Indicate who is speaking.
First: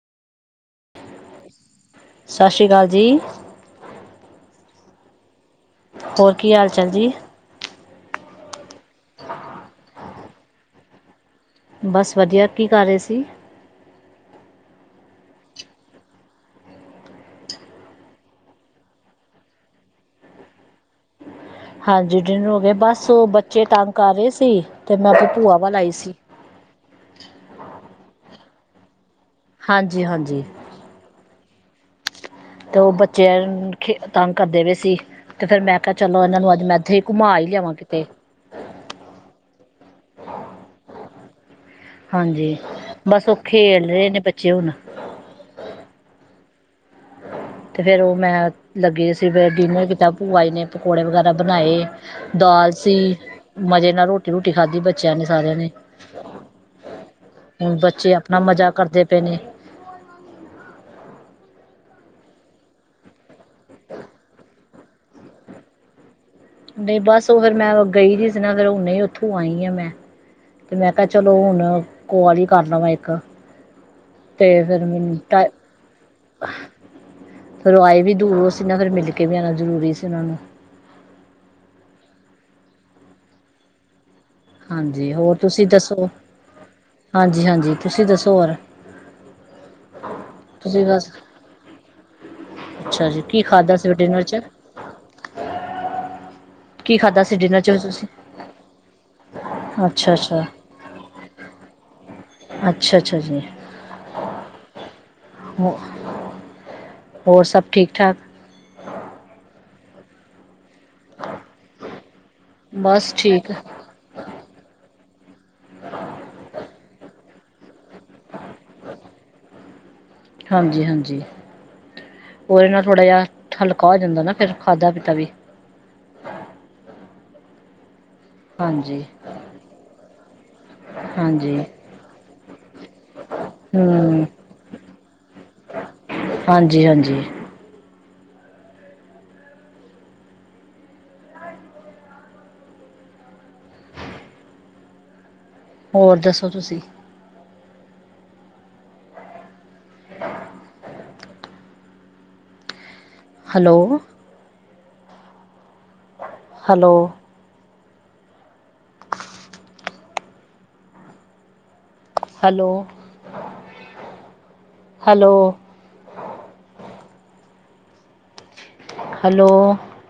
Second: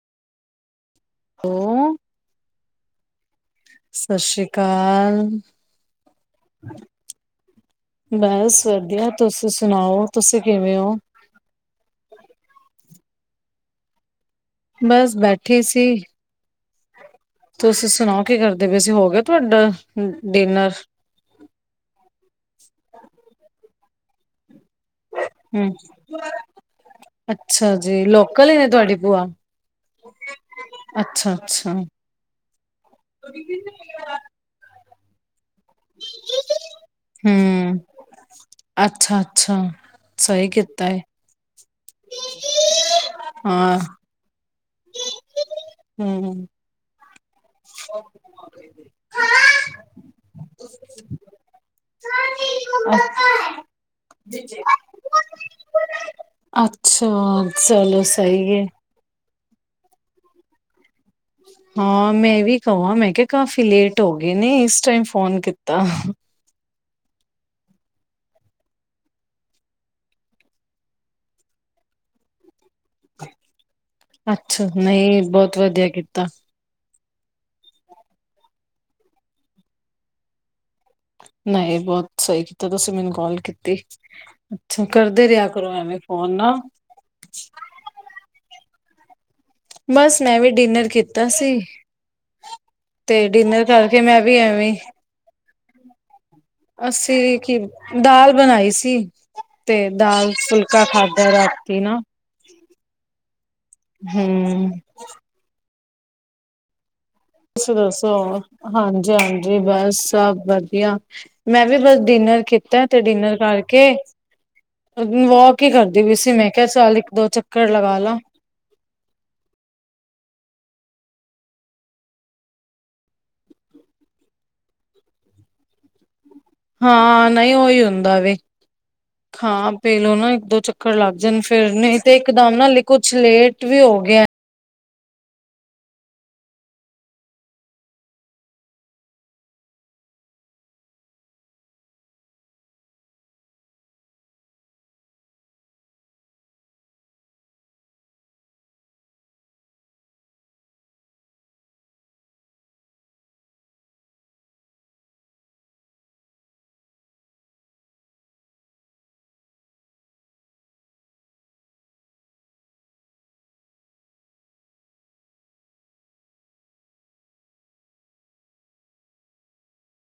Speaker 1: ਸਤਿ ਸ੍ਰੀ ਅਕਾਲ। ਜੀ।
Speaker 2: ਸਸ ਰੀ ਕਾਲ।
Speaker 1: ਹੋਰ ਕੀ ਹਾਲ ਚਾਲ ਜੀ।
Speaker 2: ਬਸ ਵਧੀਆ, ਤੁਸੀਂ ਸੁਣਾਓ ਤੁਸੀਂ ਕਿਵੇਂ ਹੋ?
Speaker 1: ਬਸ ਵਧੀਆ ਕੀ ਕਰ ਰਹੇ ਸੀ?
Speaker 2: ਬਸ ਬੈਠੀ ਸੀ। ਤੁਸੀ ਸੁਣਾਓ ਕੀ ਕਰਦੇ ਪਏ ਸੀਂ ਹੋ ਗਿਆ ਤੁਹਾਡਾ ਡਿਨਰ?
Speaker 1: ਹਾਂਜੀ ਡਿਨਰ ਹੋ ਗਿਆ ਬਸ ਉਹ ਬੱਚੇ ਤਾ ਕਰ ਰਹੇ ਸੀ। ਤੇ ਮੈਂ ਆਪਣੀ ਭੂਆ
Speaker 2: ਹਮ
Speaker 1: ਵੱਲ ਆਈ ਸੀ
Speaker 2: ਅੱਛਾ ਜੀ ਲੋ ਕਲੀ ਨੇ ਤੁਹਾਡੀ ਭੂਆ।
Speaker 1: ਹਾਂਜੀ-ਹਾਂਜੀ
Speaker 2: ਅੱਛਾ-ਅੱਛਾ।
Speaker 1: ਤੇ ਉਹ ਬੱਚੇੇ ਤੰਗ ਕਰਦੇ ਪਏ ਸੀ। ਤੇ ਫਿਰ ਮੈਂ ਕਿਹਾ ਚਲੋ ਇਹਨਾਂ ਨੂੰ ਅੱਜ ਮੈਂ ਇੱਥੇ ਹੀ ਘੁੰਮਾ ਹੀ ਲਿਆਵਾਂ
Speaker 2: ਹੂੰ,
Speaker 1: ਕਿਤੇ।
Speaker 2: ਅੱਛਾ-ਅੱਛਾ, ਸਹੀ ਕੀਤਾ ਏ,
Speaker 1: ਹਾਂਜੀ ਬਸ ਉਹ
Speaker 2: ਹਾਂ,
Speaker 1: ਖੇਲ ਰਹੇ ਨੇ ਬੱਚੇ ਹੁਣ।
Speaker 2: ਹੂੰ।
Speaker 1: ਤੇ ਫਿਰ ਉਹ ਮੈਂ ਲੱਗੇ ਸੀ ਡਿਨਰ ਕੀਤਾ ਭੂਆ ਨੇ ਪਕੌੜੇ ਵਗੈਰਾ ਬਣਾਏ, ਦਾਲ ਸੀ ਮਜੇ ਨਾਲ ਰੋਟੀ-ਰੂਟੀ ਖਾਧੀ ਬੱਚਿਆਂ ਨੇ ਸਾਰਿਆਂ ਨੇ
Speaker 2: ਅੱਛਾ,
Speaker 1: ਹੁਣ
Speaker 2: ਚਲੋ
Speaker 1: ਬੱਚੇ ਆਪਣਾ
Speaker 2: ਸਹੀ ਏ।
Speaker 1: ਮਜ਼ਾ ਕਰਦੇ ਪਏ ਨੇ।
Speaker 2: ਹਾਂ ਮੈਂ ਵੀ ਕਵਾ ਮੈਂ ਕਿਹਾ ਕਾਫੀ ਲੇਟ ਹੋ ਗਏ ਨੇ ਇਸ ਟਾਈਮ ਫੋਨ ਕੀਤਾ।
Speaker 1: ਨਹੀਂ ਬਸ ਉਹ ਫਿਰ ਮੈਂ ਗਈ ਰ ਸੀ ਨਾ ਫਿਰ ਹੁਨ ਉੱਥੋਂ ਆਈ ਆ ਮੈਂ ਤੇ ਮੈਂ ਕਿਹਾ ਚਲੋ ਹੁਣ ਕਾਲ ਹੀ ਕਰ ਲਵਾਂ ਇੱਕ ਤੇ ਫਿਰ ਰ ਮੈਨੂੰ ਟਾ
Speaker 2: ਤਾ।
Speaker 1: ਫੇਰ ਉਹ ਆਏ ਵੀ ਦੂਰੋ ਸੀ ਨਾ ਫਿਰ ਮਿਲ ਕੇ ਵੀ ਆਉਨਾ ਜ਼ਰੂਰੀ ਸੀ ਉਹਨਾ ਨੂੰ।
Speaker 2: ਨਹੀਂ ਬਹੁਤ ਸਹੀ ਕੀਤਾ ਤੁਸੀਂ ਮੈਨੂੰ ਕਾਲ ਕੀਤੀ। ਅੱਛਾ
Speaker 1: ਹਾਂਜੀ
Speaker 2: ਕਰਦੇ
Speaker 1: ਹੋਰ
Speaker 2: ਰਿਹਾ
Speaker 1: ਤੁਸੀਂ
Speaker 2: ਕਰੋ ਐਵੇਂ
Speaker 1: ਦੱਸੋ
Speaker 2: ਫੋਨ ਨਾ
Speaker 1: ਹਾਂਜੀ-ਹਾਂਜੀ ਤੁਸੀਂ ਦੱਸੋ ਹੋਰ।
Speaker 2: ਬਸ ਮੈਂ ਵੀ
Speaker 1: ਤੁਸੀਂ
Speaker 2: ਡਿਨਰ
Speaker 1: ਬਸ
Speaker 2: ਕੀਤਾ ਸੀ।
Speaker 1: ਅੱਛਾ ਜੀ
Speaker 2: ਤੇ
Speaker 1: ਕੀ
Speaker 2: ਡਿਨਰ
Speaker 1: ਖਾਧਾ ਸੀ
Speaker 2: ਕਰਕੇ ਮੈਂ
Speaker 1: ਡਿਨਰ
Speaker 2: ਵੀ
Speaker 1: ਚ
Speaker 2: ਐਵੇਂ
Speaker 1: ਕੀ ਖਾਧਾ ਸੀ
Speaker 2: ਅਸੀਂ ਕੀ
Speaker 1: ਡਿਨਰ ਚ ਤੁਸੀਂ
Speaker 2: ਦਾਲ ਬਣਾਈ ਸੀ ਤੇ
Speaker 1: ਅੱਛਾ
Speaker 2: ਦਾਲ
Speaker 1: ਅੱਛਾ
Speaker 2: ਫੁਲਕਾ ਖਾਧਾ ਰਾਤੀ ਨਾ।
Speaker 1: ਅੱਛਾ-ਅੱਛਾ ਜੀ।
Speaker 2: ਹਮ
Speaker 1: ਹੋ ਹੋਰ ਸਭ
Speaker 2: ਤੁਸੀਂ
Speaker 1: ਠੀਕ
Speaker 2: ਦੱਸੋ
Speaker 1: ਠਾਕ
Speaker 2: ਹਾਂਜੀ-ਹਾਂਜੀ। ਬਸ ਸਭ ਵਧ ਧੀਆ ਮੈਂ ਵੀ ਬਸ ਡਿਨਰ ਕੀਤਾ ਤੇ
Speaker 1: ਬਸ
Speaker 2: ਡਿਨਰ
Speaker 1: ਠੀਕ
Speaker 2: ਕਰਕੇ ਵੋਕ ਹੀ ਕਰਦੀ ਪੀ ਸੀ ਮੈਂ ਕਿਹਾ ਚੱਲ ਇੱਕ ਦੋ ਚੱਕ ਕਰ ਲਗਾ ਲਾ।
Speaker 1: ਹਾਂਜੀ-ਹਾਂਜੀ ਉਹਦੇ ਨਾਲ ਥੋੜ੍ਹਾ ਜਹਾ ਹਲਕਾ ਹੋ ਜਾਂਦਾ ਨਾ ਫਿਰ ਖਾਧਾ ਪੀਤਾ ਵੀ।
Speaker 2: ਹਾਂ ਨਹੀਂ ਉਹੀ ਹੁੰ ਦਾ ਵੇ
Speaker 1: ਹਾਂਜੀ
Speaker 2: ਖਾਂ ਪੀਲੋ ਨਾ ਇੱਕ ਦੋ ਚੱਕਰ ਲੱਗ ਜਾਣ
Speaker 1: ਹਾਂਜੀ
Speaker 2: ਫਿਰ ਨਹੀਂ ਤੇ ਇਕਦਮ ਨਾ ਹੇ ਕੁਛ ਲੇਟ ਵੀ ਹੋ
Speaker 1: ਹੂੰ
Speaker 2: ਗਿਆ।
Speaker 1: [unintelligible] ਹੋਰ ਦੱਸੋ ਤੁਸੀਂ hello hello hello hello hello